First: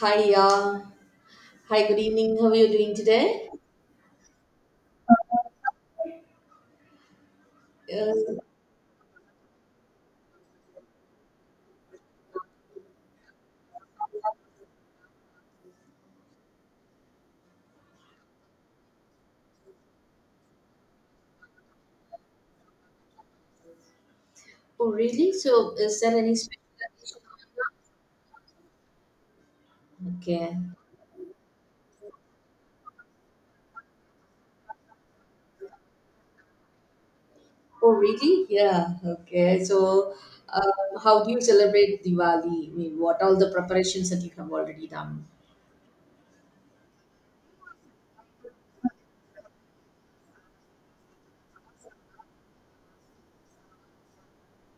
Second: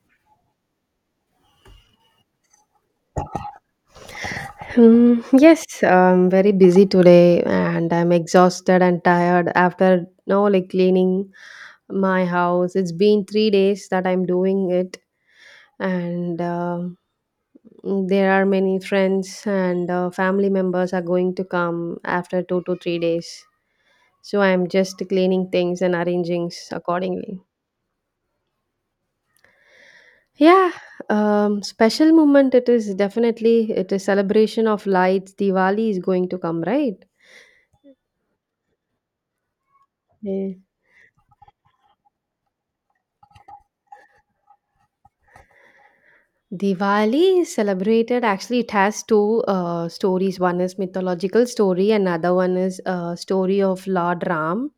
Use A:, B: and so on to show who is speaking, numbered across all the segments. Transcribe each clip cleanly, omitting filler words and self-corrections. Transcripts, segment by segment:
A: Hi, yeah, hi, good evening. How are you doing today?
B: Yes, I'm very busy today and I'm
A: Uh,
B: exhausted and tired after no like cleaning my house. It's been 3 days that I'm doing it, and there are many friends and family members are going to come after 2 to 3 days. So I'm
A: oh,
B: just
A: really?
B: cleaning
A: So,
B: things and
A: is there any
B: arranging
A: special?
B: accordingly.
A: Okay.
B: Yeah, special moment. It is definitely it is celebration of lights. Diwali is going to come, right?
A: Oh, really? Yeah. Okay. So,
B: Yeah.
A: how do you celebrate Diwali? I mean, what all the preparations that you have already done?
B: Diwali is celebrated. Actually, it has two stories. One is mythological story, another one is story of Lord Ram.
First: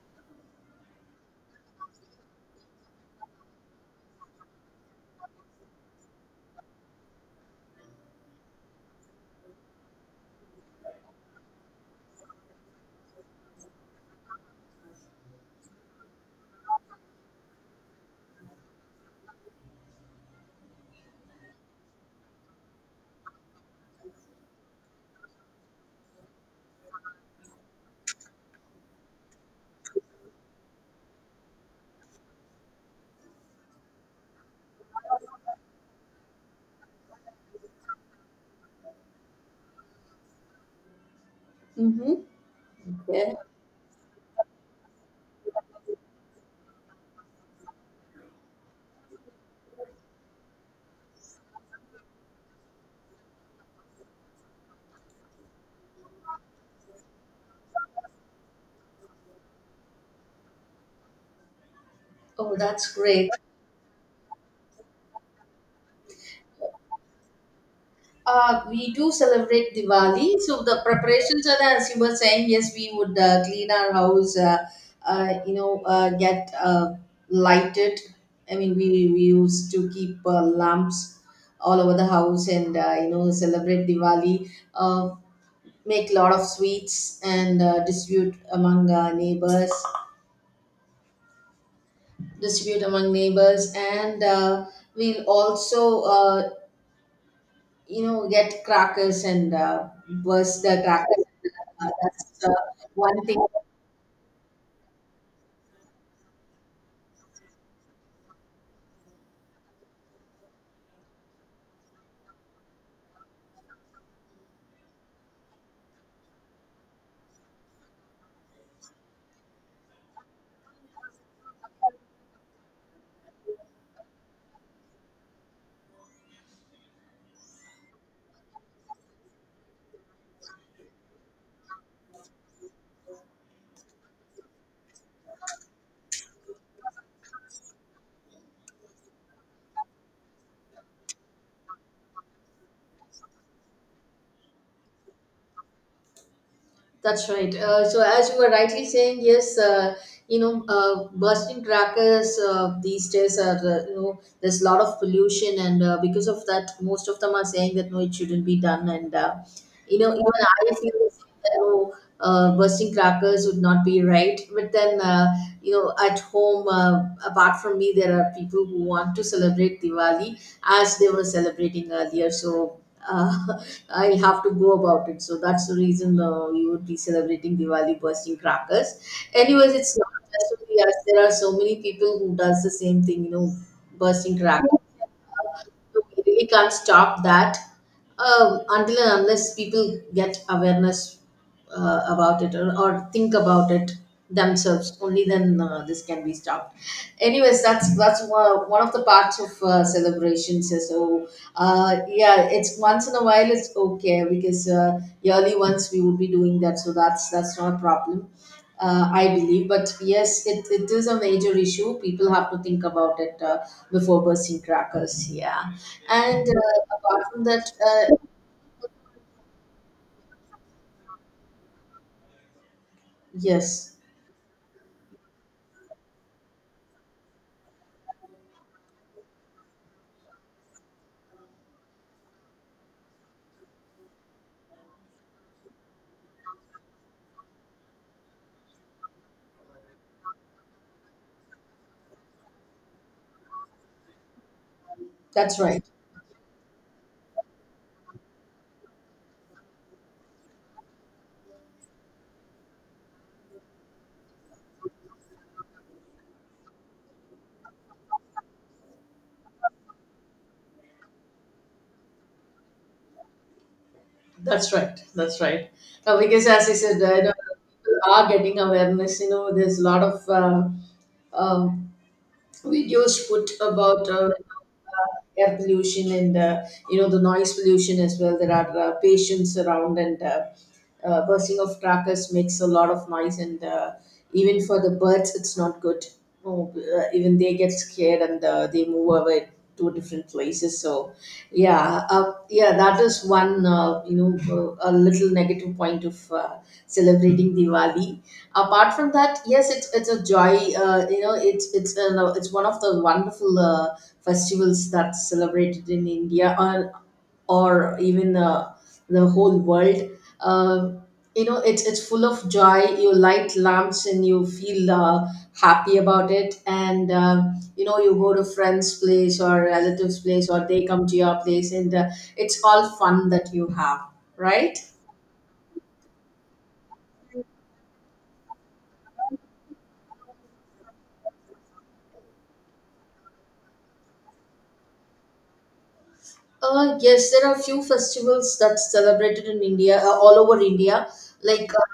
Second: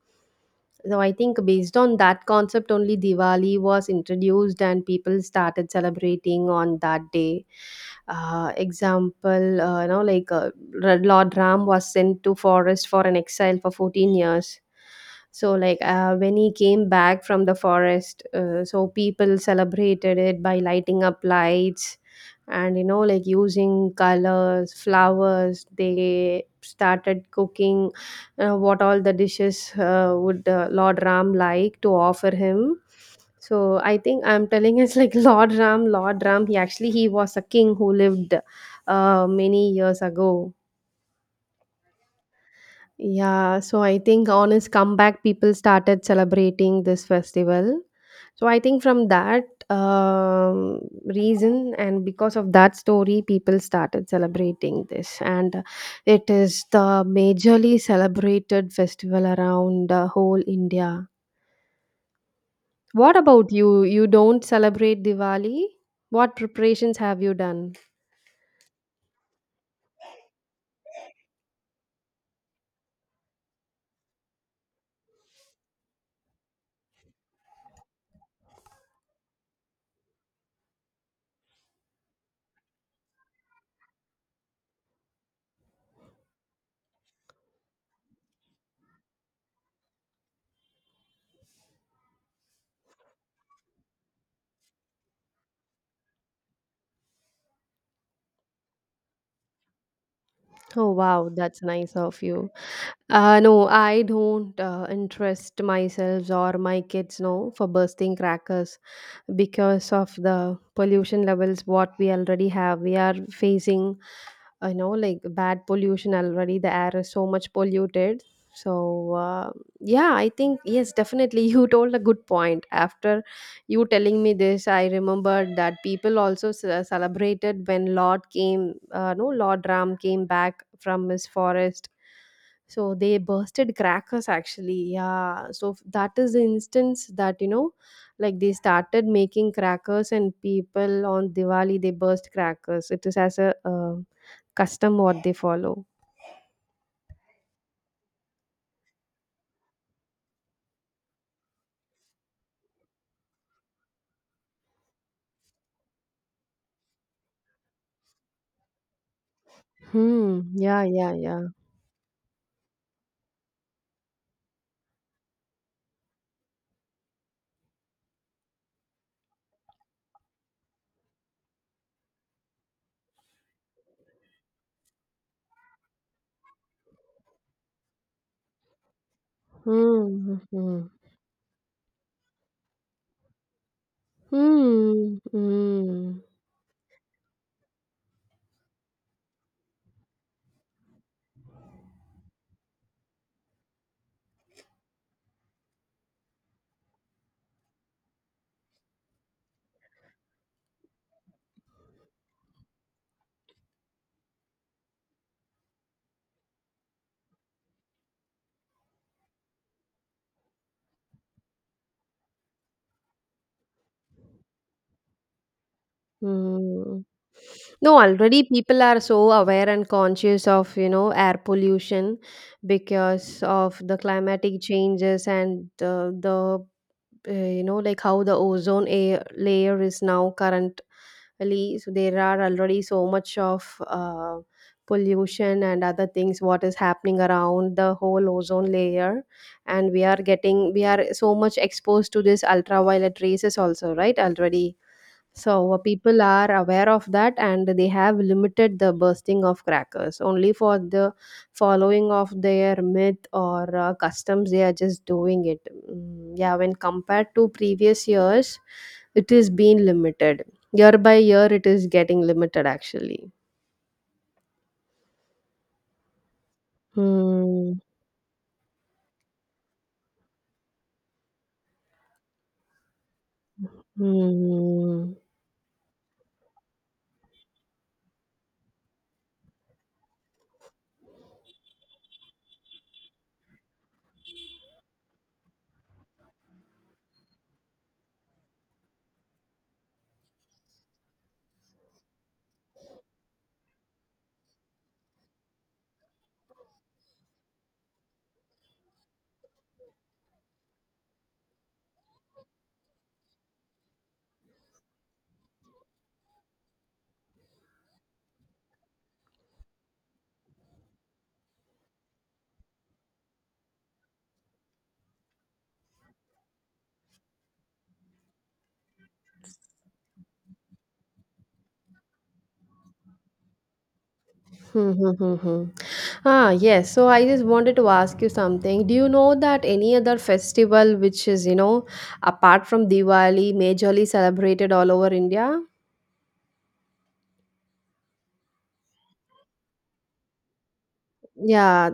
B: So I think based on that concept, only Diwali was introduced and people started celebrating on that day. Example, Lord Ram was sent to forest for an exile for 14 years, so when he came back from the forest, so people celebrated it by lighting up lights, and you know, like using colors, flowers, they started cooking what all the dishes would Lord Ram like to offer him. So I think I'm telling it's like Lord Ram, he actually, he was a king who lived many years ago.
A: Mm-hmm. Okay.
B: Yeah, so I think on his comeback, people started celebrating this festival. So I think from that um, reason and because of that story, people started celebrating this, and it is the majorly celebrated festival around whole India.
A: Oh, that's
B: What
A: great.
B: about you? You don't celebrate Diwali? What preparations have you done?
A: We do celebrate Diwali. So the preparations are that, as you were saying, yes, we would clean our house, get lighted. I mean, we used to keep lamps all over the house and, you know, celebrate Diwali, uh, make a lot of sweets and distribute among neighbors, distribute among neighbors. And we'll also you know get crackers and burst the
B: Oh
A: crackers.
B: wow, that's
A: Uh,
B: nice of
A: that's uh,
B: you.
A: one thing.
B: No, I don't interest myself or my kids, no, for bursting crackers because of the pollution levels what we already have. We are facing, you know, like bad pollution. Already the air is so much polluted, so yeah, I think, yes, definitely you told a good point. After you telling me this, I remembered that people also celebrated when Lord came, no, Lord Ram came back from his forest, so they bursted crackers, actually. Yeah, so that is the instance, that, you know, like they started making crackers and people on Diwali they burst crackers. It is as a custom what they follow.
A: That's right. So as you were rightly saying, yes, you know, bursting crackers these days are, you know, there's a lot of pollution, and because of that, most of them are saying that no, it shouldn't be done, and you know, even
B: Hmm.
A: I
B: Yeah,
A: feel
B: yeah,
A: this,
B: yeah.
A: that oh, bursting crackers would not be right. But then, you know, at home, apart from me, there are people who want to celebrate Diwali as they were celebrating earlier. So uh, I'll have to go about it. So that's the reason you would be celebrating Diwali bursting crackers. Anyways, it's not
B: Hmm.
A: just
B: Hmm.
A: only us. There are so many people who does the same thing. You know, bursting crackers
B: Hmm. Hmm.
A: we really can't stop that until and unless people get awareness about it, or think about it themselves. Only then this can be stopped. Anyways, that's that's one of the parts of celebrations. So yeah, it's once in a while, it's okay, because yearly once we would be doing that, so that's not a problem, I believe. But yes, it is a major issue. People have to think about it before bursting crackers. Yeah. And
B: Hmm.
A: apart from that,
B: No, already people are so aware and conscious of, you know, air pollution because of
A: yes,
B: the climatic changes and you know, like how the ozone air layer is now current really, so there are already so much of pollution and other things what is happening around the whole ozone layer, and we are so much exposed to this ultraviolet rays is also right already.
A: that's
B: So
A: right.
B: people are aware of that and they have limited the bursting of crackers only for the following of their myth or customs they are just doing it. Yeah, when compared to previous years, it is being limited. Year by year it is getting limited actually.
A: That's right. That's right. Because as I said, you know,
B: Hmm.
A: people are getting awareness. You know, there's a lot of um videos put about
B: Hmm.
A: air pollution and, you know, the noise pollution as well. There are patients around and bursting of crackers makes a lot of noise and even for the birds it's not good. Oh, even they get scared and they move away to different places. So yeah, yeah, that is one, you know, a little negative point of celebrating Diwali. Apart from that, yes, it's a joy. You know, it's no, it's one of the wonderful festivals that's celebrated in India, or even the whole world. uh, you know, it's full of joy. You light lamps and you feel happy about it, and you know, you go to friends place or relatives place or they come to your place, and it's all fun that you have, right?
B: Hmm. Hmm. Hmm. Hmm. Hmm. Ah, yes. So I just wanted to ask you something. Do you know that any other festival which is, you know, apart from Diwali, majorly celebrated all over India?
A: Yes, there are a few festivals that's celebrated in India, all over India. Like
B: Yeah.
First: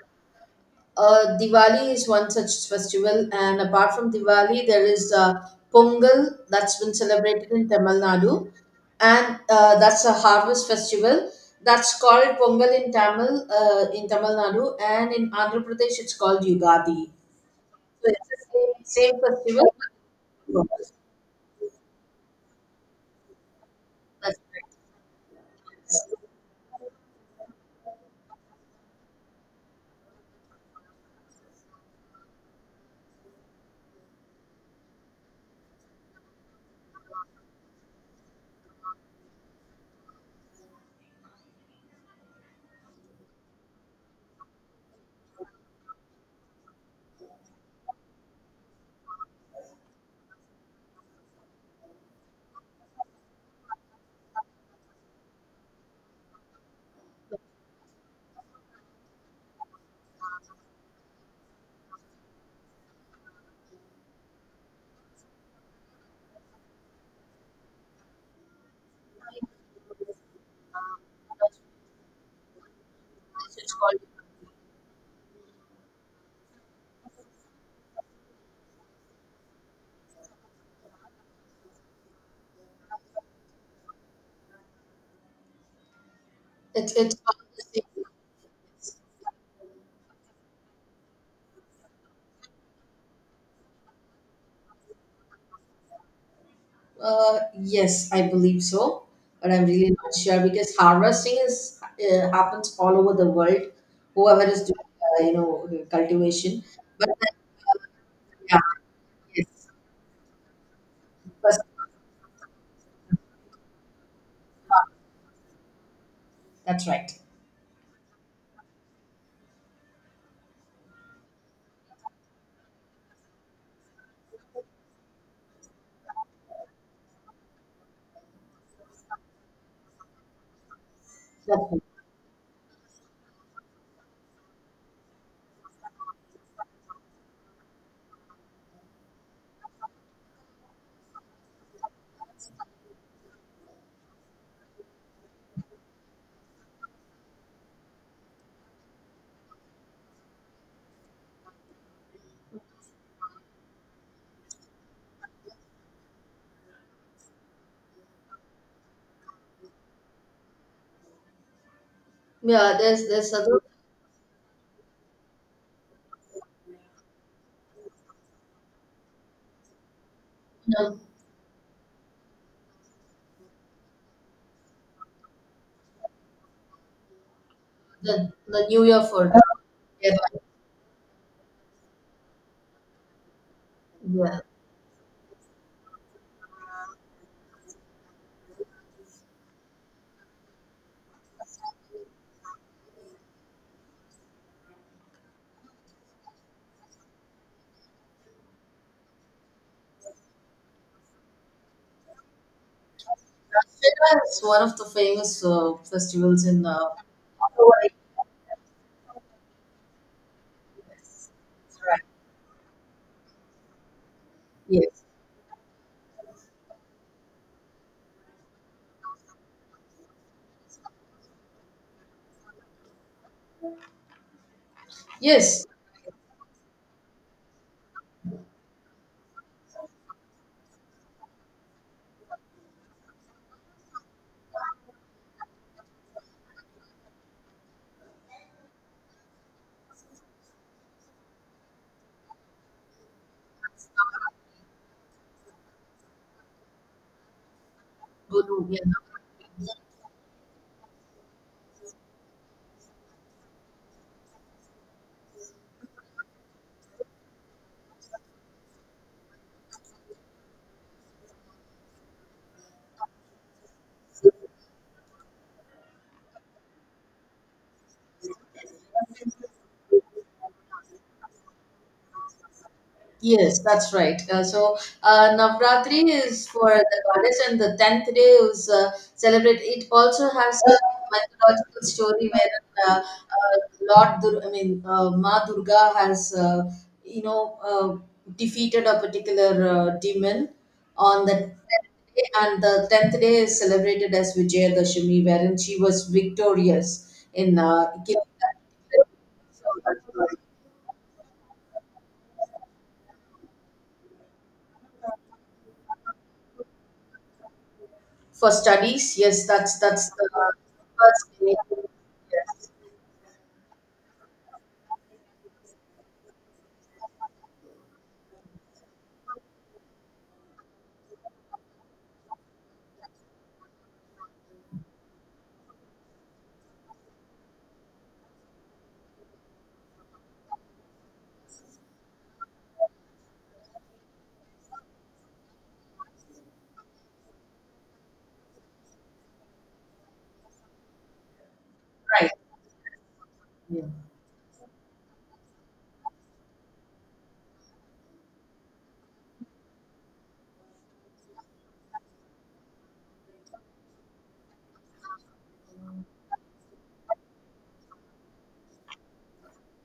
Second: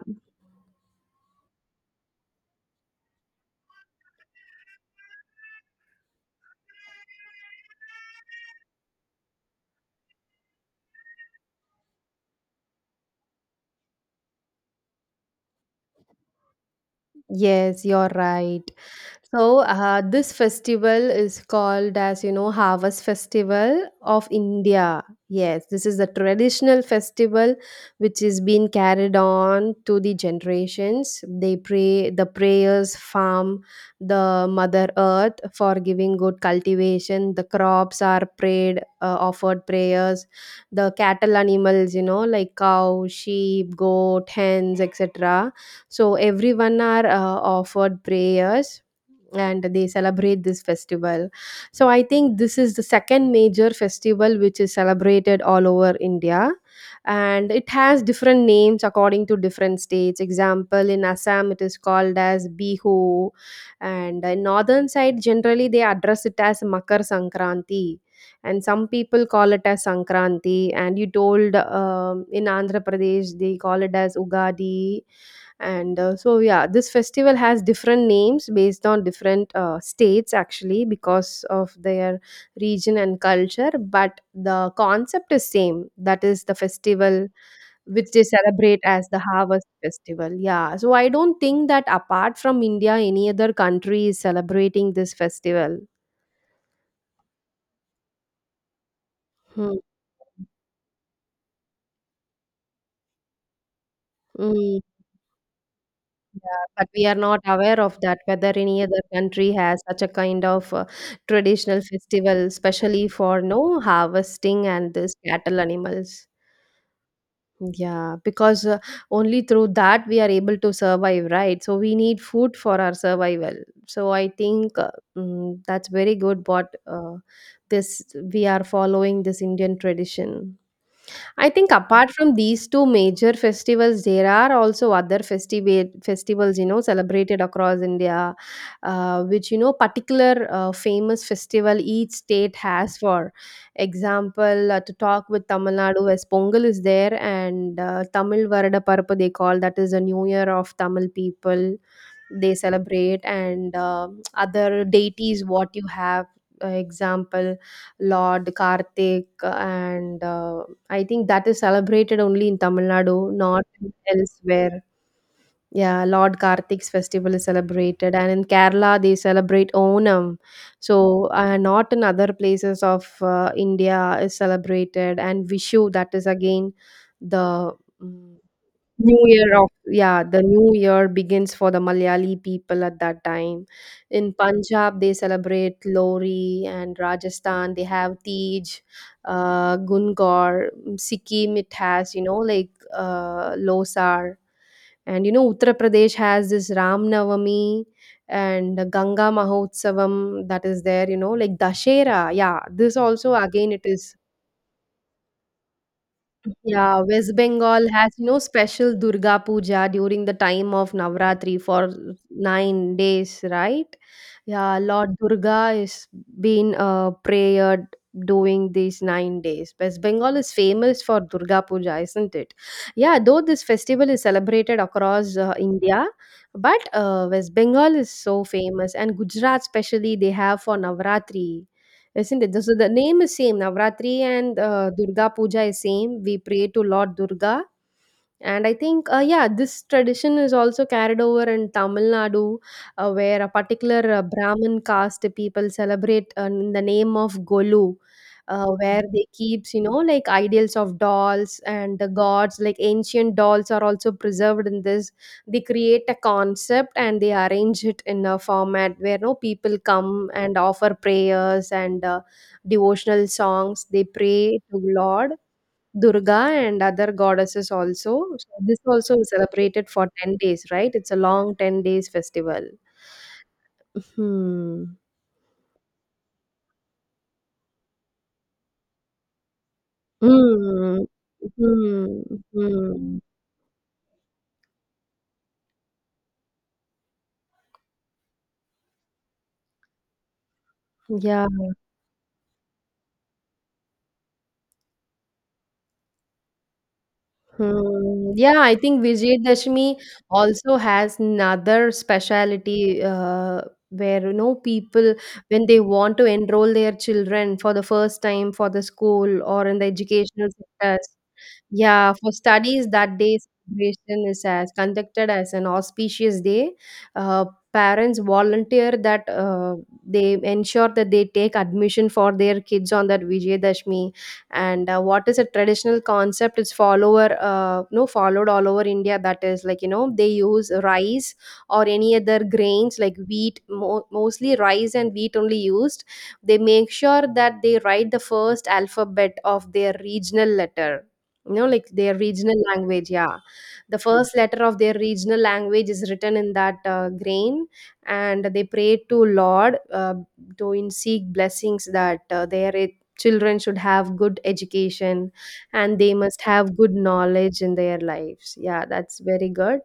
A: Diwali is one such festival, and apart from Diwali, there is Pongal that's been celebrated in Tamil Nadu, and that's a harvest festival. That's called Pongal in Tamil Nadu, and in Andhra Pradesh, it's called Yugadi.
B: Yes, you're
A: So it's the
B: right.
A: same
B: So,
A: festival.
B: this
A: But
B: festival is called as, you know, Harvest Festival of
A: that's right.
B: India. Yes, this is a traditional festival which is being carried on to the generations. They pray the prayers, farm the Mother Earth for giving good cultivation. The crops are prayed, offered prayers. The cattle animals, you know, like cow, sheep, goat, hens, etc., so everyone are offered prayers and they celebrate this festival. So I think this is the second major festival which is celebrated all over India, and it has different names according to different states. Example, in Assam it is called as Bihu, and in northern side generally they address it as Makar Sankranti, and some people call it as Sankranti, and you told, in Andhra Pradesh they
A: It's
B: call it
A: called.
B: as Ugadi. And so yeah, this festival has different names based on different states, actually, because of their region and culture, but the concept is same, that is the
A: It's
B: festival
A: called the same.
B: which they celebrate as the harvest festival. Yeah, so I don't think that apart from India any other country is celebrating this festival.
A: Yes, I believe so, but I'm
B: Hmm.
A: really not sure because harvesting is happens all over the world. Whoever is
B: Hmm.
A: doing, you know, cultivation,
B: Yeah, but we
A: but
B: are
A: then,
B: not aware of that, whether
A: yeah,
B: any other country
A: yes,
B: has such a kind of
A: first,
B: traditional festival, especially for no harvesting and this cattle animals.
A: that's right.
B: Yeah, because only through that we are able to survive, right? So we need food for our survival. So I think that's very good what this we are following this Indian tradition. I
A: That's
B: think
A: right.
B: apart from these two major festivals, there are also other festivals you know, celebrated across India, which, you know, particular famous festival each state has. For example, to talk with Tamil Nadu, as Pongal is there, and Tamil Varada Parappa they call, that is a New Year of Tamil people. They celebrate, and other deities. What you have, example, Lord Karthik, and I think that is celebrated only in
A: Yeah,
B: Tamil
A: there's
B: Nadu,
A: other.
B: not elsewhere. Yeah, Lord Karthik's festival is celebrated, and in Kerala they celebrate Onam.
A: uh,
B: So, not in other places of India is celebrated, and Vishu, that is again the
A: the
B: mm,
A: the New Year
B: New
A: for,
B: Year of,
A: yeah,
B: yeah, the New Year begins for the Malayali people at that time. In
A: yeah.
B: Punjab, they celebrate Lori, and Rajasthan they have Tej, Gungar. Sikkim it has, you know, like Losar, and you know, Uttar Pradesh has this Ram Navami and Ganga Mahotsavam, that is there. You know, like Dashera, yeah. This also again, it is,
A: Dussehra is one of the famous festivals in.
B: yeah, West
A: All over
B: Bengal
A: the
B: has no special Durga Puja during the time of
A: US.
B: Navratri
A: That's
B: for
A: right.
B: 9 days, right? Yeah,
A: Yes.
B: Lord Durga is being prayered during these 9 days. West Bengal is famous for Durga Puja, isn't it? Yeah, though this festival is celebrated across
A: Yes.
B: India, but West Bengal is so famous, and Gujarat, especially, they have for Navratri. Isn't it? The, so the name is same. Navratri and Durga Puja is same. We pray to Lord Durga, and I think, yeah, this tradition is also carried over in Tamil Nadu, where a particular Brahmin caste people celebrate in the name of Golu,
A: Good.
B: where they keeps, you know, like ideals of dolls and the gods, like ancient dolls are also preserved in this. They create a concept and they arrange it in a format where no people come and offer prayers and devotional songs. They pray to Lord Durga and other goddesses also. So this also is celebrated for 10 days, right? It's a long 10 days festival.
A: Yes, that's right.
B: Hmm.
A: Navratri is for the goddess, and the tenth day is celebrate. It also has a
B: Hmm.
A: mythological
B: Hmm.
A: story where
B: Hmm.
A: Lord, Dur-, I mean, Ma Durga has, you know, defeated a particular demon on the
B: Yeah.
A: tenth day, and the tenth day is celebrated as Vijayadashami, wherein she was victorious in
B: Hmm.
A: killing that.
B: Yeah, I think
A: So
B: Vijayadashmi
A: that's why.
B: also has another speciality, where, you know, people, when they want to enroll their children for the first
A: For
B: time for the
A: studies,
B: school
A: yes,
B: or in the
A: that's the
B: educational sectors.
A: first thing.
B: Yeah, for
A: Yes,
B: studies, that day celebration is as conducted as an auspicious day. Uh, Parents volunteer that they ensure that they take admission for their kids on that Vijayadashmi. And what is a traditional concept? It's follower, no, followed all over India. That is like, you know, they use rice or any other grains like wheat, mostly rice and wheat only used. They make sure that they write the first alphabet of their regional letter, you know, like their
A: right.
B: regional language. Yeah,
A: Yeah,
B: the first letter of their regional language is written in that grain, and they pray to Lord, to in seek blessings that their children should have good education and they must have good knowledge in their lives. Yeah, that's very good.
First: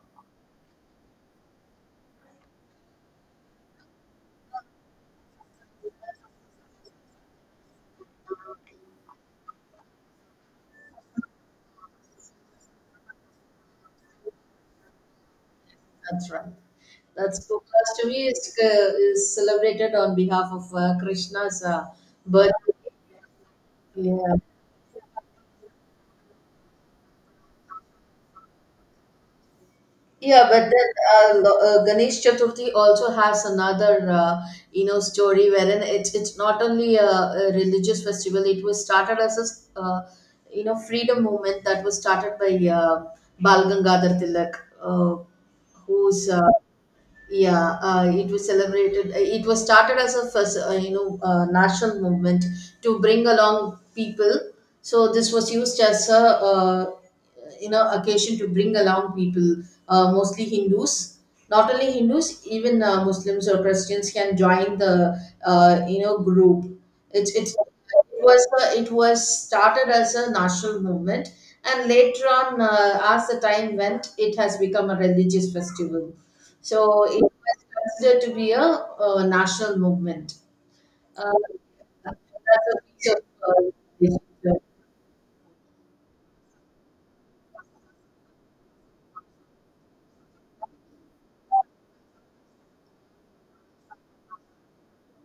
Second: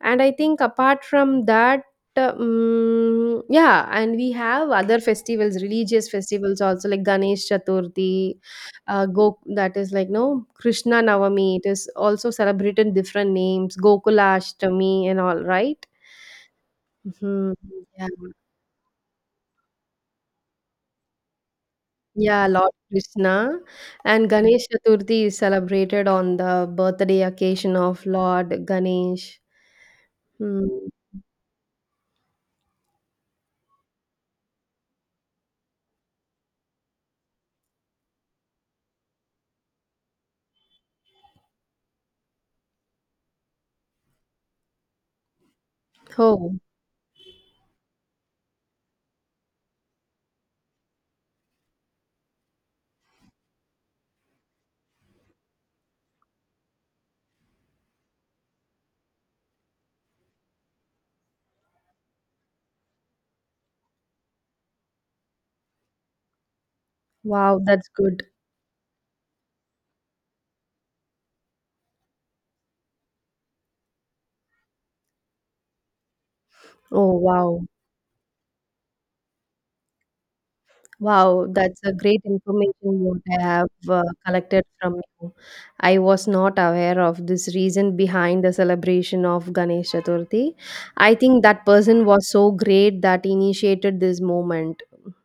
B: And I think apart from that, yeah, and we have other festivals, religious festivals also, like Ganesh Chaturthi, Go that is like, no, Krishna Navami. It is also celebrated different names, Gokula Ashtami and all, right?
A: that's right. That's
B: Mhm. Yeah.
A: Gokulastomi is celebrated on behalf of Krishna's
B: Yeah, Lord
A: birthday.
B: Krishna. And
A: Yeah,
B: Ganesh Chaturthi is celebrated on the birthday occasion of Lord Ganesh.
A: yeah, but then
B: Hmm.
A: Ganesh Chaturthi also has another, you know, story wherein it's not only a religious festival. It was started as a you know, freedom movement that was started by Bal Gangadhar Tilak, uh, who's
B: Oh,
A: yeah, it was celebrated, it was started as a first, you know, national movement to bring along people. So this was used as a you know occasion to bring along people, mostly Hindus. Not only Hindus, even Muslims or Christians can join the you know group. It's
B: wow, that's good.
A: it was started as a national movement, and later on as the time went it has become a religious festival. So
B: Oh,
A: it was
B: wow.
A: considered to be a, national movement. Uh,
B: Wow, that's a
A: that's
B: great
A: a
B: information
A: piece of,
B: what I have
A: uh,
B: collected from you. I was not aware of this reason behind the celebration of Ganesh Chaturthi. I think that person was so great that initiated this moment,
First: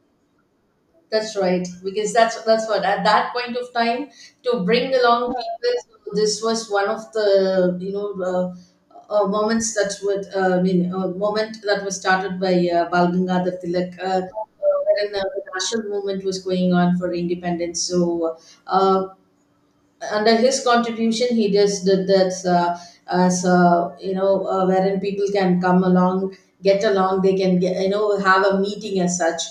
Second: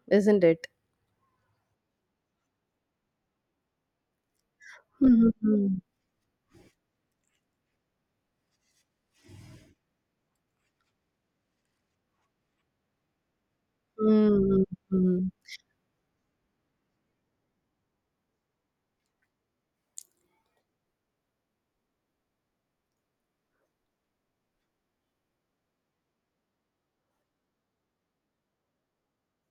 B: isn't it?
A: that's right, because that's what at that point of time to bring along people.
B: Mm-hmm.
A: So this was one of the you know moments that would, I mean, moment that was started by Bal Gangadhar Tilak. When the national movement was going on for independence, so uh, under his contribution he just did that, as you know, wherein people can come along, get along, they can get, you know, have a meeting as such.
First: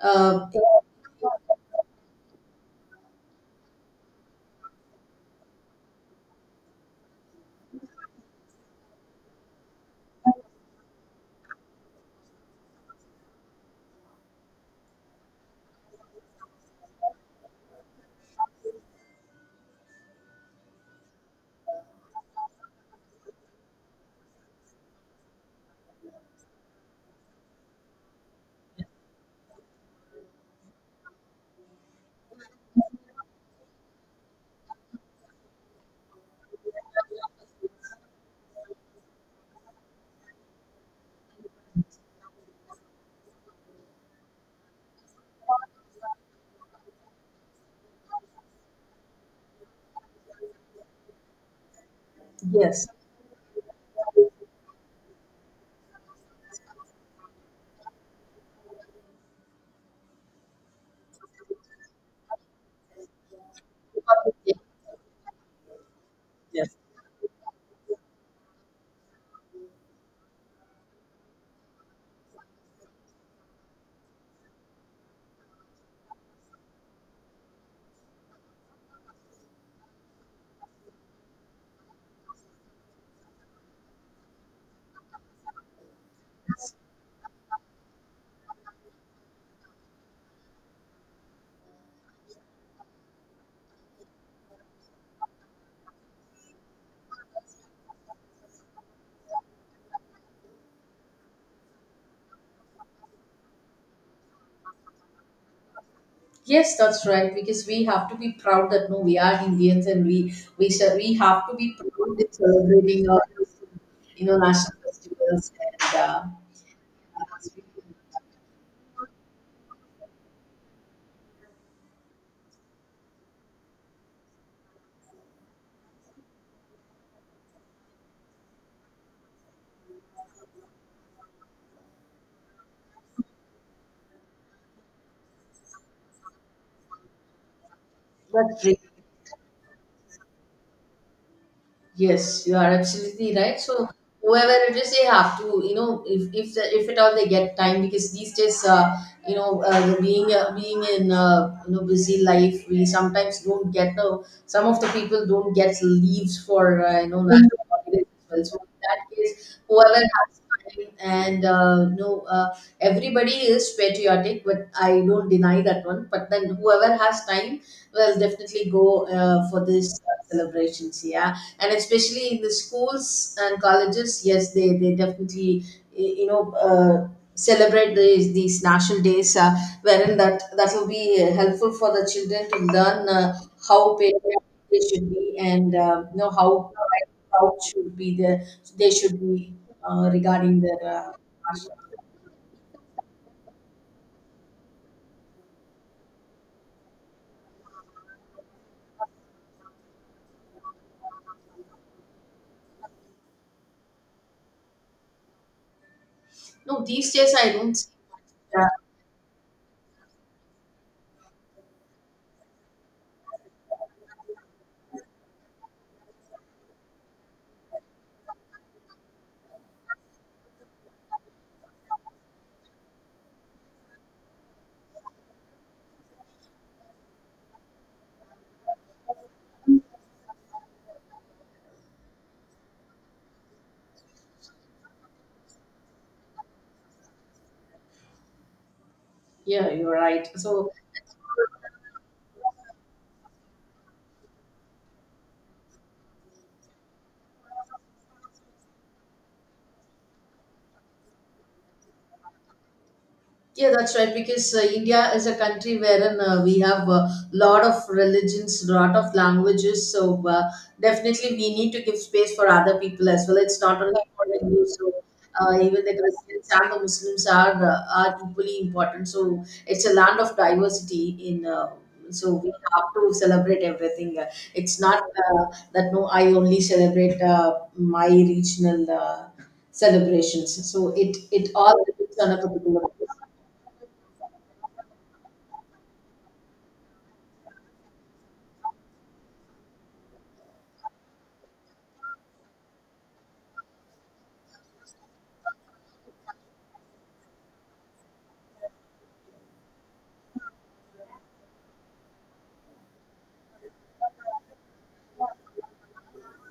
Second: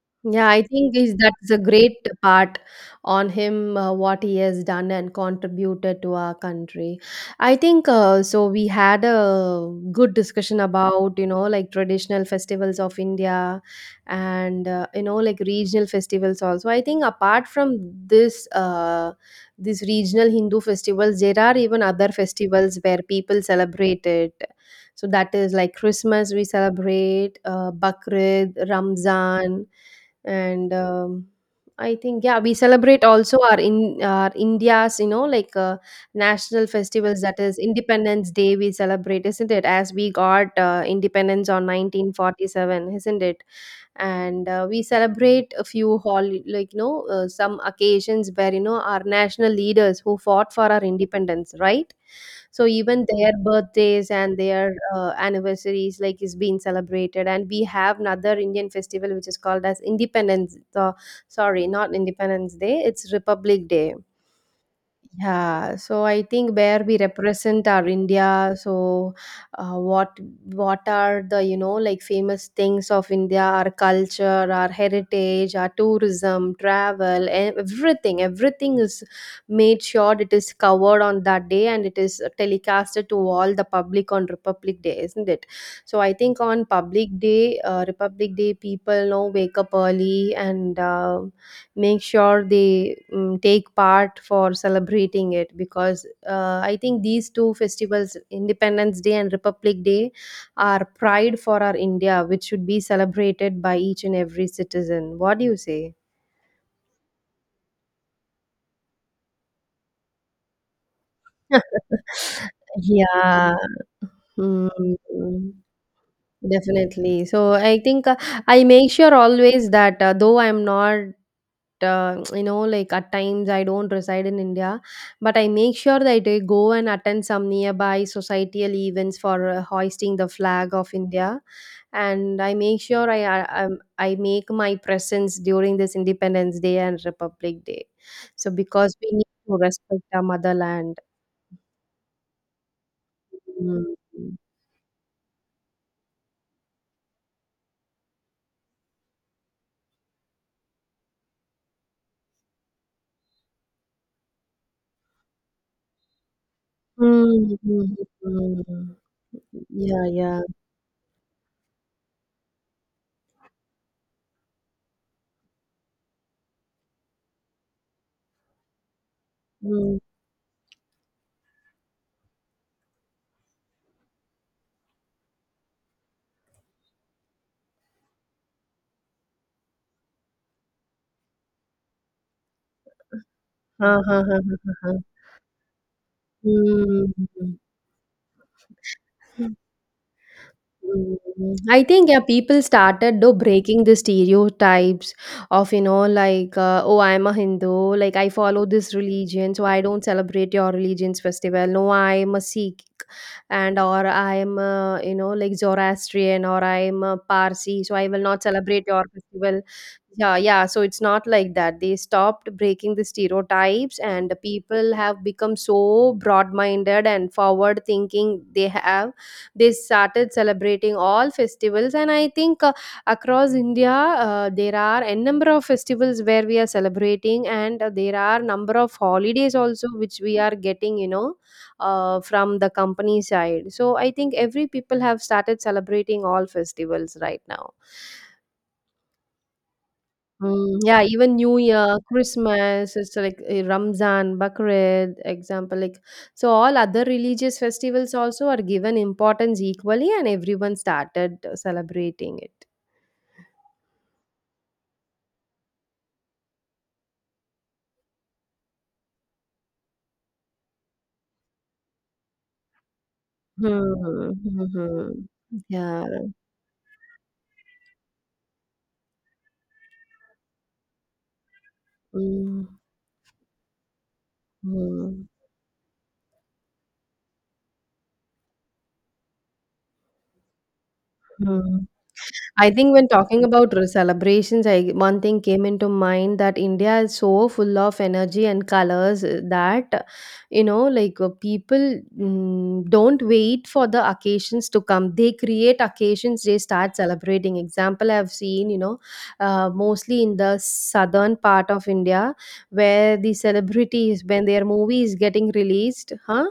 A: uh,
B: Yeah, I think is that's a great part on him, what he has done and contributed to our country. I think so. We had a good discussion about, you know, like traditional festivals of India and, you know, like regional festivals also. I think apart from this, these regional Hindu festivals, there are even other festivals where people celebrate it. So that is like Christmas, we celebrate, Bakrid, Ramzan and I think we celebrate also our in our india's national festivals, that is independence day we celebrate, isn't it, as we got independence on 1947, isn't it. And we celebrate a few some occasions where you know our national leaders who fought for our independence, right? So
A: yes, yes.
B: even their birthdays and their anniversaries like is being celebrated. And we have another indian festival which is called as independence sorry, not independence day, it's republic day. Yeah, so I think where we represent our India. So uh, what what are the you know like famous things of India, our culture, our heritage, our tourism, travel, everything, everything is made sure it is covered on that day, and it is telecasted to all the public on Republic Day, isn't it? So I think on Republic Day, people now wake up early and make sure they take part for celebrating it. Because I think these two festivals, independence day and republic day, are pride for our india, which should be celebrated by each and every citizen. What do you say?
A: Yes, that's right. Because we have to be proud that no, we are Indians, and we shall, we have to be proud in celebrating our,
B: Yeah.
A: you know,
B: Mm,
A: national festivals and
B: definitely.
A: that's
B: So
A: really-.
B: I make sure always that though I'm not you know like at times I don't reside in india, but I make sure that I go and attend some nearby societal events for hoisting the flag of india. And I make sure I make my presence during this independence day and republic day, so because we need to respect our motherland.
A: Yes, you are absolutely right. So
B: Mm.
A: whoever it is, they have to, you know, if at all they get time, because these days, you know, being in, you know, busy life, we sometimes don't get some of the people don't get leaves for, you know. Mhm.
B: Mm,
A: National
B: mm,
A: holidays as well. So in
B: mm.
A: that case, whoever
B: Yeah,
A: has
B: yeah.
A: time, and you know, everybody is patriotic, but I don't deny that one. But then whoever has time will definitely go for
B: Mm.
A: these celebrations. Yeah, and especially in the schools and colleges, yes, they definitely you know, celebrate these national days, wherein that that will be helpful for the children to learn
B: Ha,
A: how
B: ha, ha,
A: patriotic
B: ha, ha,
A: they should
B: ha.
A: be, and you know, how proud should be the they should be,
B: Mm.
A: regarding their
B: Mm,
A: national-.
B: I think yeah, people started though breaking the stereotypes of oh I'm a Hindu, like I follow this religion so I don't celebrate your religion's festival. No, I'm a Sikh, and or I'm a, you know like Zoroastrian, or
A: No,
B: I'm
A: these
B: a
A: days I don't
B: Parsi
A: see
B: so I will not
A: that.
B: celebrate your festival. Yeah, yeah, so it's not like that. They stopped breaking the stereotypes, and the people have become so broad minded and forward thinking. They have they started celebrating all festivals. And I think across india, there are a number of festivals where we are celebrating, and there are number of holidays also which we are getting, you know, from the company side. So I think every people have started celebrating all festivals right now.
A: Yeah, yeah, you're right. So
B: Mm, yeah, even New Year, Christmas, it's like Ramzan, Bakrid, example like. So all other religious festivals also are given importance equally, and everyone started celebrating it.
A: yeah, that's right. Because India is a country wherein we have a lot of religions, lot of languages. So definitely, we need to give space for other people as well. It's not only for
B: Hmm.
A: the
B: Hmm,
A: Hindus. So
B: hmm.
A: even the
B: Yeah.
A: Christians and the Muslims are equally important. So it's a land of diversity. In so we
B: Mm,
A: have to celebrate everything. Uh, It's not
B: mm,
A: uh, that no, I only celebrate my regional celebrations. So it all
B: mm.
A: depends on a
B: I
A: particular.
B: think when talking about celebrations, I one thing came into mind that India is so full of energy and colors that you know, like people don't wait for the occasions to come. They create occasions. They start celebrating. Example I've seen, you know, mostly in the southern part of India, where the celebrities when their movie is getting released, huh?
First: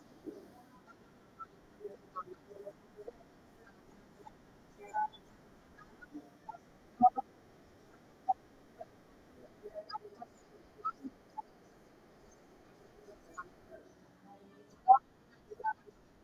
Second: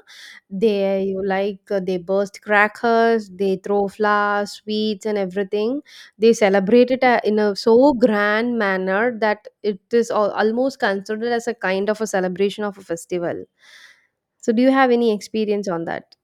B: They like they burst crackers, they throw flowers, sweets, and everything, they celebrate it in a so grand manner that it is almost considered as a kind of a celebration of a festival. So, do you have any experience on that?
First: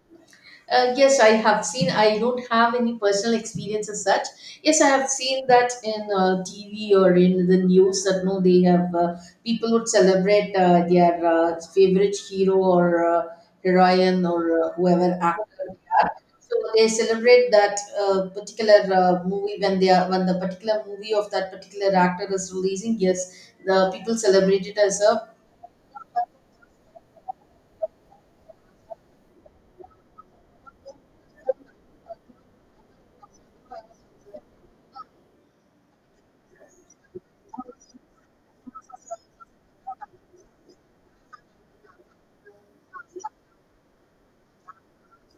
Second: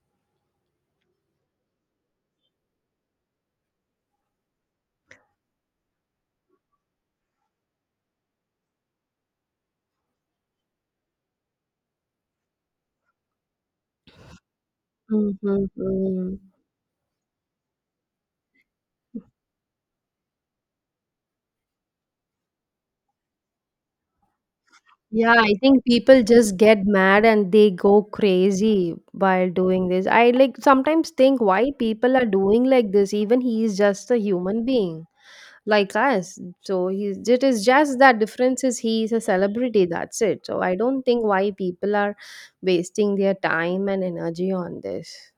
A: Yes, I have seen. I don't have any personal experience as such. Yes, I have seen that in TV or in the news that no, they have people would celebrate their favorite hero or heroine or whoever actor
B: Mm-hmm,
A: they are.
B: mm.
A: So they celebrate that particular movie when they are when the particular movie of that particular actor is releasing. Yes, the people celebrate it as a.
B: Yeah, I think people just get mad and they go crazy while doing this. I like sometimes think why people are doing like this, even he is just a human being, like us. So he's, it is just that difference is he is a celebrity. That's it. So I don't think why people are wasting their time and energy on this.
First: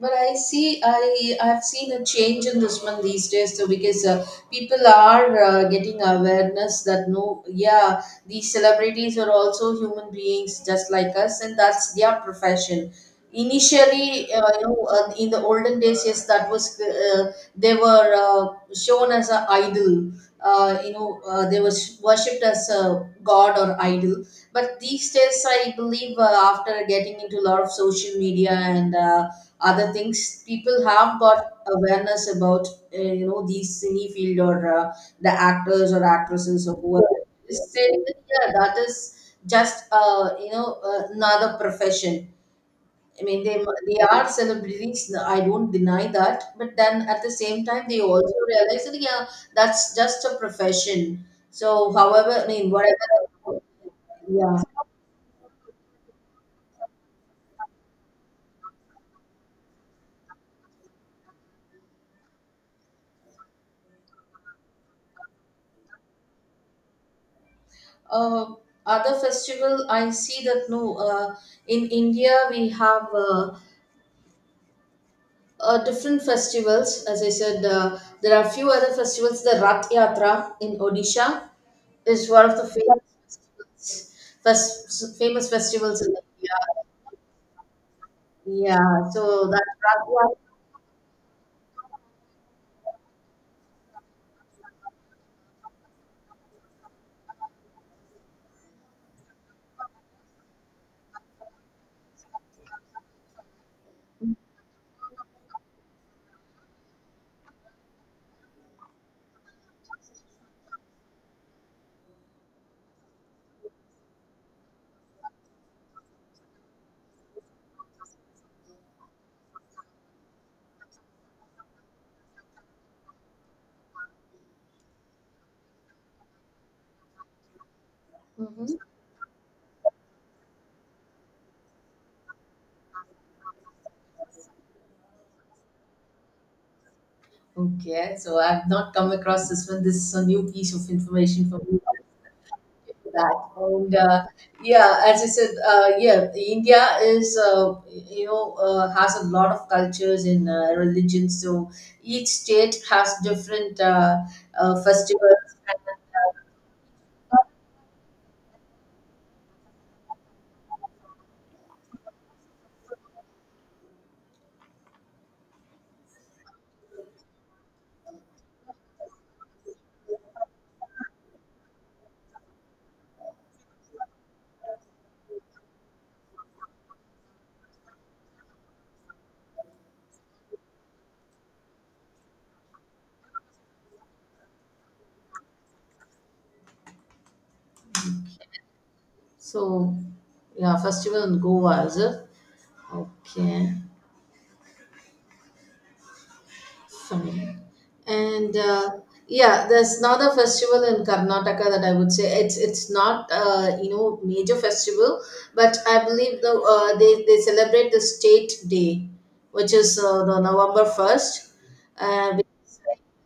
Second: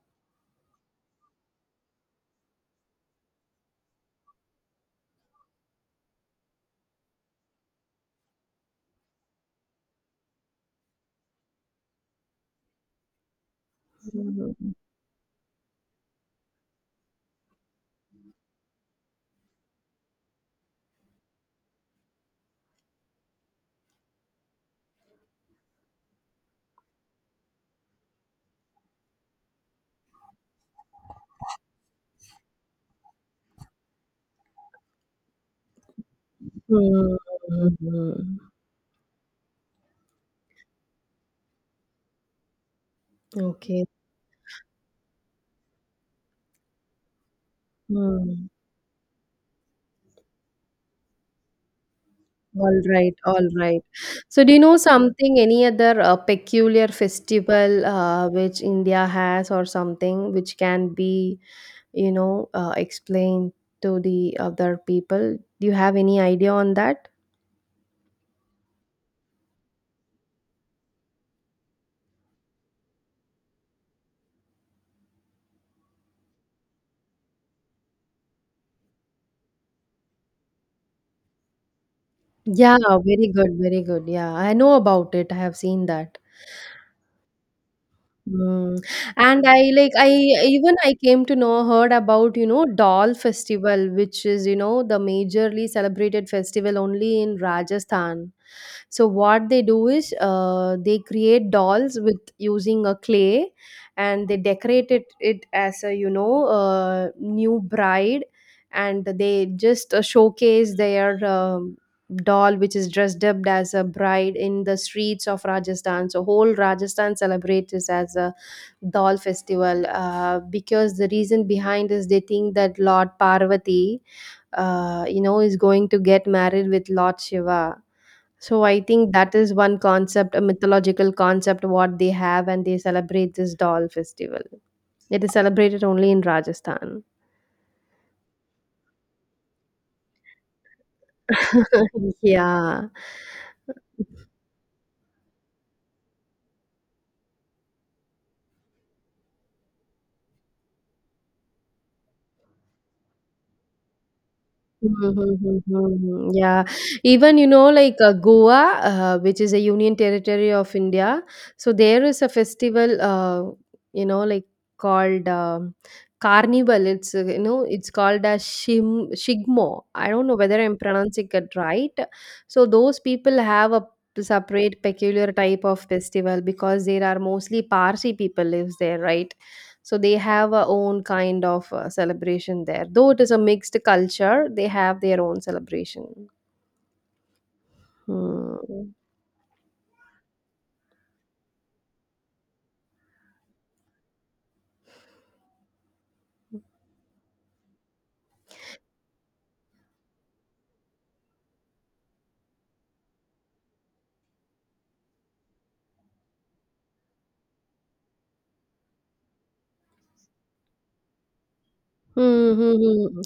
A: But I see, I've seen a change in this one these days too, because people are getting awareness that no, yeah, these celebrities are also human beings just like us, and that's their profession. Initially, you
B: Mhm.
A: know, in the olden days, yes, that was they were shown as an idol. You know, they were worshipped as a god or idol. But these days, I believe, after getting into a lot of social media and other things, people have got awareness about you know, these cine field or the actors or actresses or whoever, still,
B: Mhm.
A: yeah, that is just you know, another profession. I mean,
B: Okay.
A: they are celebrities. I don't deny that, but then at the same time, they also
B: Mm.
A: realize that yeah, that's just a profession. So, however, I mean,
B: All right, all
A: whatever.
B: right. So, do
A: Yeah.
B: you know something, any other peculiar festival which India has, or something which can be, you know, explained to the other people? Do you have any idea on that?
A: uh, Other festival I see that no, in India we have different festivals. As I said, there are few other festivals. The Rath Yatra in Odisha is one of the
B: Yeah,
A: famous
B: very good, very
A: festivals,
B: good. Yeah, I know about it. I
A: famous
B: have seen
A: festivals in
B: that.
A: India.
B: Mm.
A: Yeah,
B: And
A: so that
B: I like
A: Rath
B: I
A: Yatra.
B: even I came to know, heard about you know doll festival, which is you know the majorly celebrated festival only in Rajasthan. So what they do is they create dolls with using a clay, and they decorate it as a you know new bride, and they just showcase their. Doll which is dressed up as a bride in the streets of rajasthan. So whole rajasthan celebrates this as a doll festival, because the reason behind is they think that lord parvati you know is going to get married with lord shiva. So
A: Mhm.
B: I think that is one concept, a mythological concept, what they have, and they celebrate this doll festival. It is celebrated only in Rajasthan.
A: Okay, so I've not come across this one. This is a new piece of information for me.
B: Yeah.
A: That, and yeah, as I said, yeah, India is, you know, has a lot of cultures and religions, so each state has different
B: Mhm,
A: festivals.
B: mhm, mhm, mhm. Yeah, even you know, like Goa, which is a union territory of India, so there is a festival, you know, like called Carnival. It's you know, it's called as Shim Shigmo. I don't know whether I'm pronouncing it right. So those people have a separate peculiar type of festival, because there are mostly Parsi people lives there, right? So they have a own kind of celebration there. Though it is a mixed culture, they have their own celebration. Hmm.
A: So yeah, festival in Goa, is it? Okay. Funny. And yeah, there's another festival in Karnataka that I would say it's not you know, major festival, but I believe the they celebrate the state day, which is the November first. Which
B: Hmm, hmm,
A: is like,
B: hmm, hmm.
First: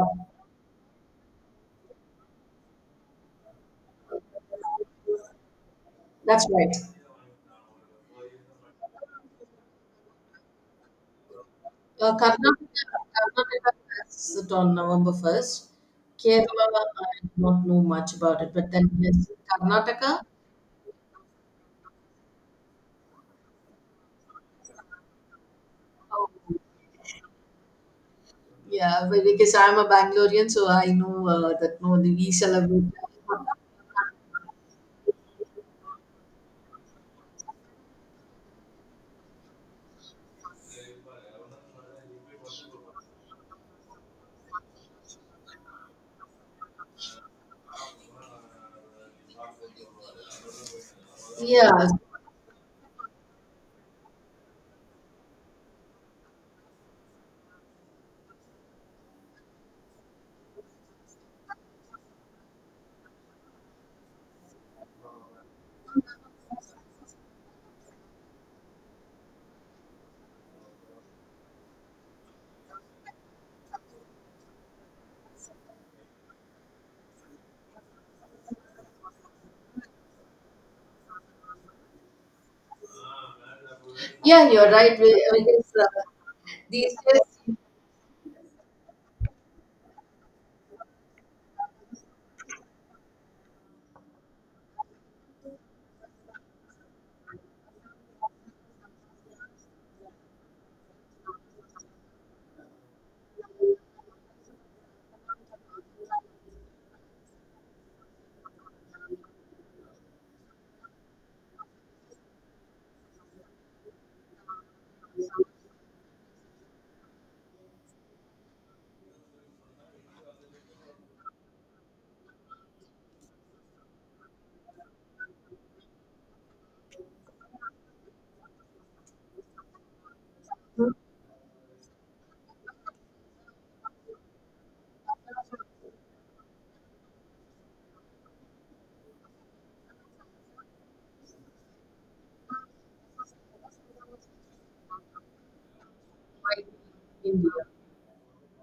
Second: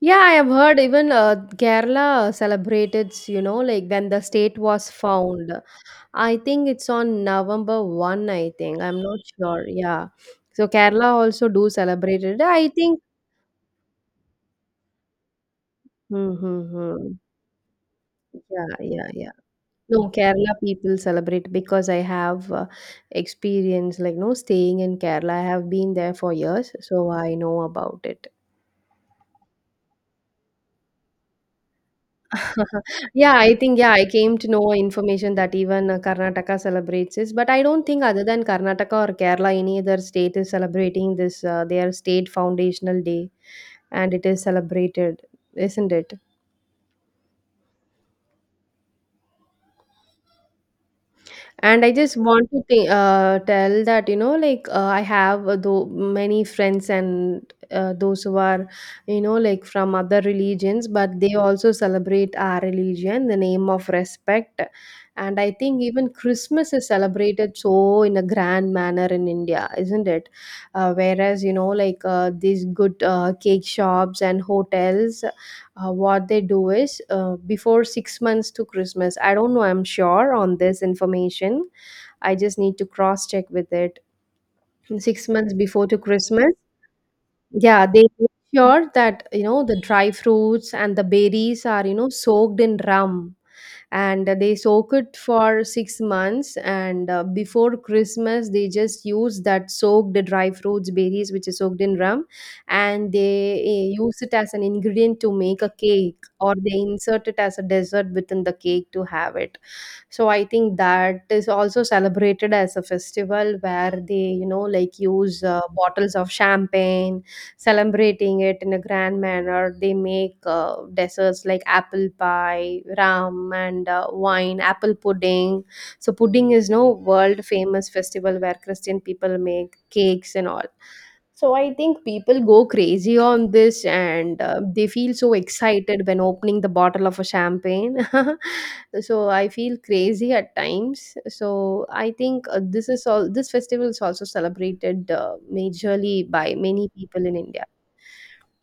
B: Yeah, I have heard even Kerala celebrated, you know, like when the state was found. I
A: that's
B: think
A: right.
B: it's on November 1st, I think. I'm not sure. Yeah. So Kerala also do
A: Uh,
B: celebrate it, I
A: Karnataka,
B: think.
A: Karnataka has it on November first.
B: Hmm,
A: Kerala,
B: hmm, hmm.
A: I do not know much about it,
B: Yeah,
A: but then
B: yeah,
A: yes,
B: yeah. No,
A: Karnataka.
B: Kerala people celebrate, because I have experience like no staying in Kerala. I have been there for years, so I know about it.
A: Yeah, but because I'm a Bangalorean, so I know that no, the, we celebrate.
B: Yeah, I think yeah, I came to know information that even Karnataka celebrates this, but I don't think other than Karnataka or Kerala, any other state is celebrating this their state foundational day, and it is celebrated, isn't it?
A: Yeah,
B: And I just want to tell that, you know, like I have though many friends and those who are, you know, like from other religions, but they also celebrate our religion, the name of respect. And I think even Christmas is celebrated so in a grand manner in India, isn't it? Whereas, you know, like these good cake shops and hotels, what they do is before 6 months to Christmas. I don't know, I'm sure on this information. I just need to cross check with it
A: yeah, you're right.
B: six
A: I
B: months
A: guess
B: before to Christmas.
A: these days,
B: Yeah, they make sure that you know the dry fruits and the berries are you know soaked in rum, and they soak it for 6 months. And before christmas, they just use that soaked dry fruits berries which is soaked in rum, and they use it as an ingredient to make a cake, or they insert it as a dessert within the cake to have it. So I think that is also celebrated as a festival, where they you know like use bottles of champagne, celebrating it in a grand manner. They make desserts like apple pie rum and wine apple pudding. So pudding is no world famous festival where christian people make cakes and all. So I think people go crazy on this, and they feel so excited when opening the bottle of a champagne. So I feel crazy at times. So I think this is all this festival is also celebrated majorly by many people in
A: India.
B: India.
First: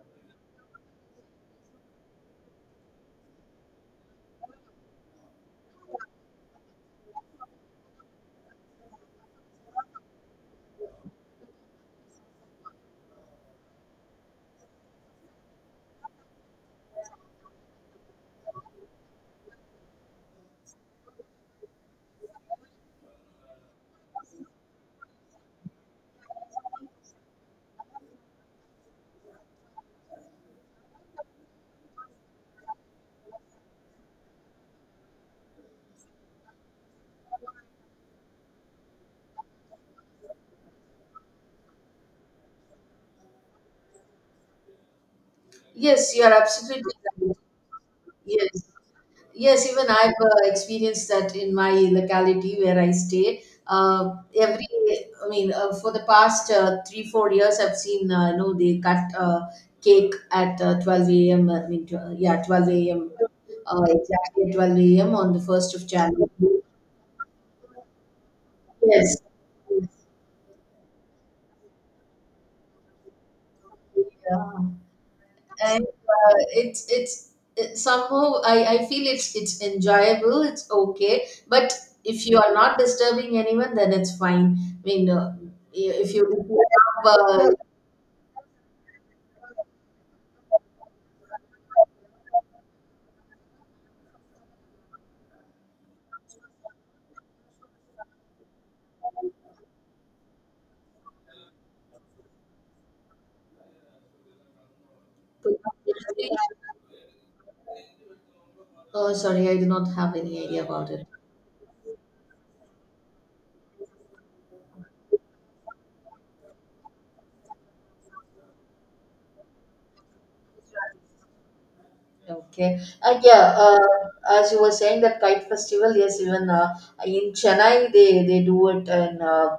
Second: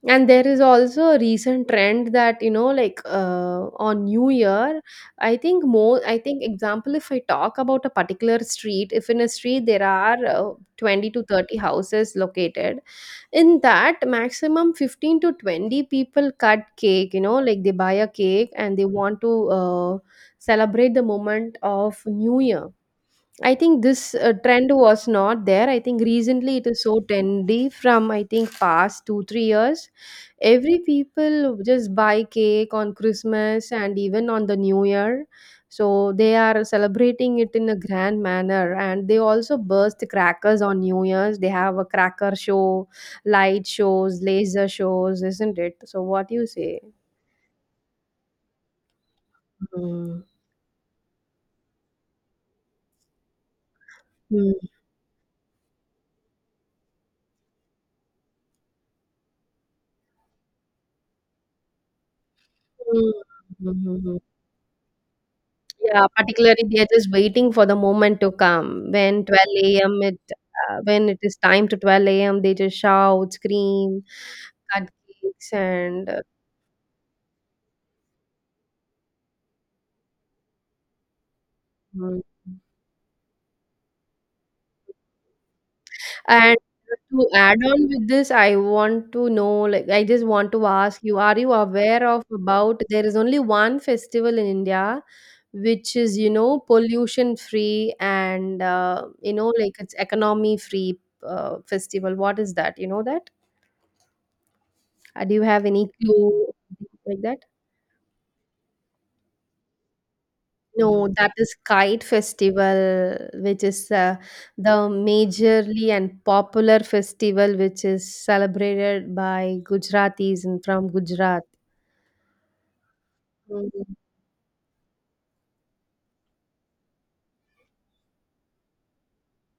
B: And there is also a recent trend that you know like on New Year, I think more, I think example, if I talk about a particular street, if in a street there are 20 to 30 houses located, in that maximum 15 to 20 people cut cake, you know, like they buy a cake and they want to celebrate the moment of New Year. I think this trend was not there. I think recently it is so trendy from I think past 2 3 years. Every people just buy cake on Christmas and even on the new year. So they are celebrating it in a grand manner, and they also burst crackers on new years. They have a cracker show, light shows, laser shows, isn't it? So
A: Yes, you
B: what
A: are
B: do you say?
A: absolutely right. Yes, yes, even I've
B: Mm.
A: uh, experienced that in my locality where I stay. Every,
B: Mm.
A: I mean, for the past three, 4 years, I've seen, you know, they cut cake at 12 a.m. I mean, yeah, 12 a.m.
B: Mm.
A: Exactly at 12 a.m. on the 1st of
B: Yeah,
A: January.
B: particularly they are just waiting for the moment to come.
A: Yes.
B: When 12 a.m. it when it is time to 12 a.m., they just shout, scream,
A: Yeah.
B: cut cakes,
A: And
B: and
A: it's it, somehow I feel it's enjoyable, it's okay, but
B: mm.
A: if you are not disturbing anyone then it's fine. I mean, if
B: And
A: you have
B: to add on with this, I want to know, like, I just want to ask you, are you aware of about there is only one festival in India which is, you know, pollution free, and you know, like it's economy free festival. What is that? You know that? Do you have any clue like that?
A: oh sorry, I do not have any idea about it.
B: No, that is Kite Festival, which is the majorly and popular festival which is celebrated by Gujaratis and from Gujarat.
A: Okay, yeah, as you were saying that kite festival, yes, even in Chennai they do it in,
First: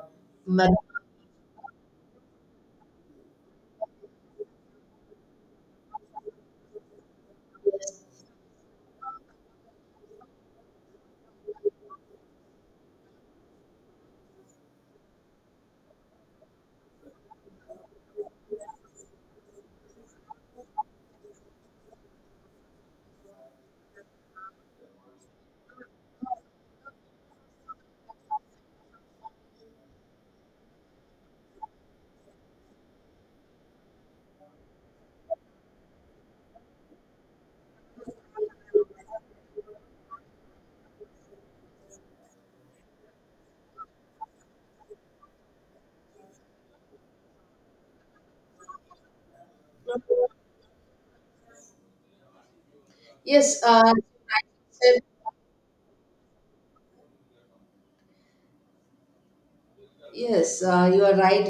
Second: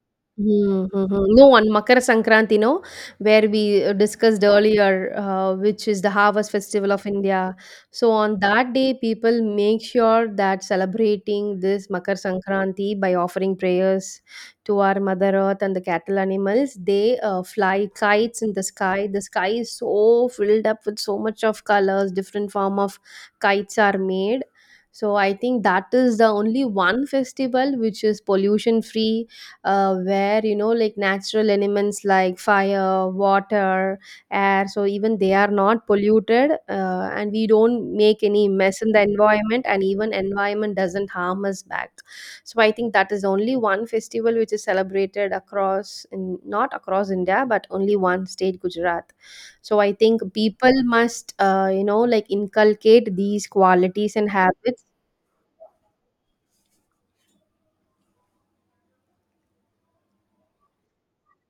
A: Mar-
B: Mhm, mhm. No, on Makara Sankranti, no, where we discussed earlier, which is the harvest festival of India. So on that day, people make sure that celebrating this Makar Sankranti by offering prayers to our Mother Earth and the cattle animals. They fly kites in the sky. The sky is so filled up with so much of colors. Different form of kites are made. So I think that is the only one festival which is pollution free, where you know like natural elements like fire, water, air, so even they are not polluted, and we don't make any mess in the environment, and even environment doesn't harm us back. So I think that is only one festival which is celebrated across in, not across india but only one state gujarat. So I think people must you know like inculcate these
A: yes,
B: qualities and habits.
A: yes, you are right.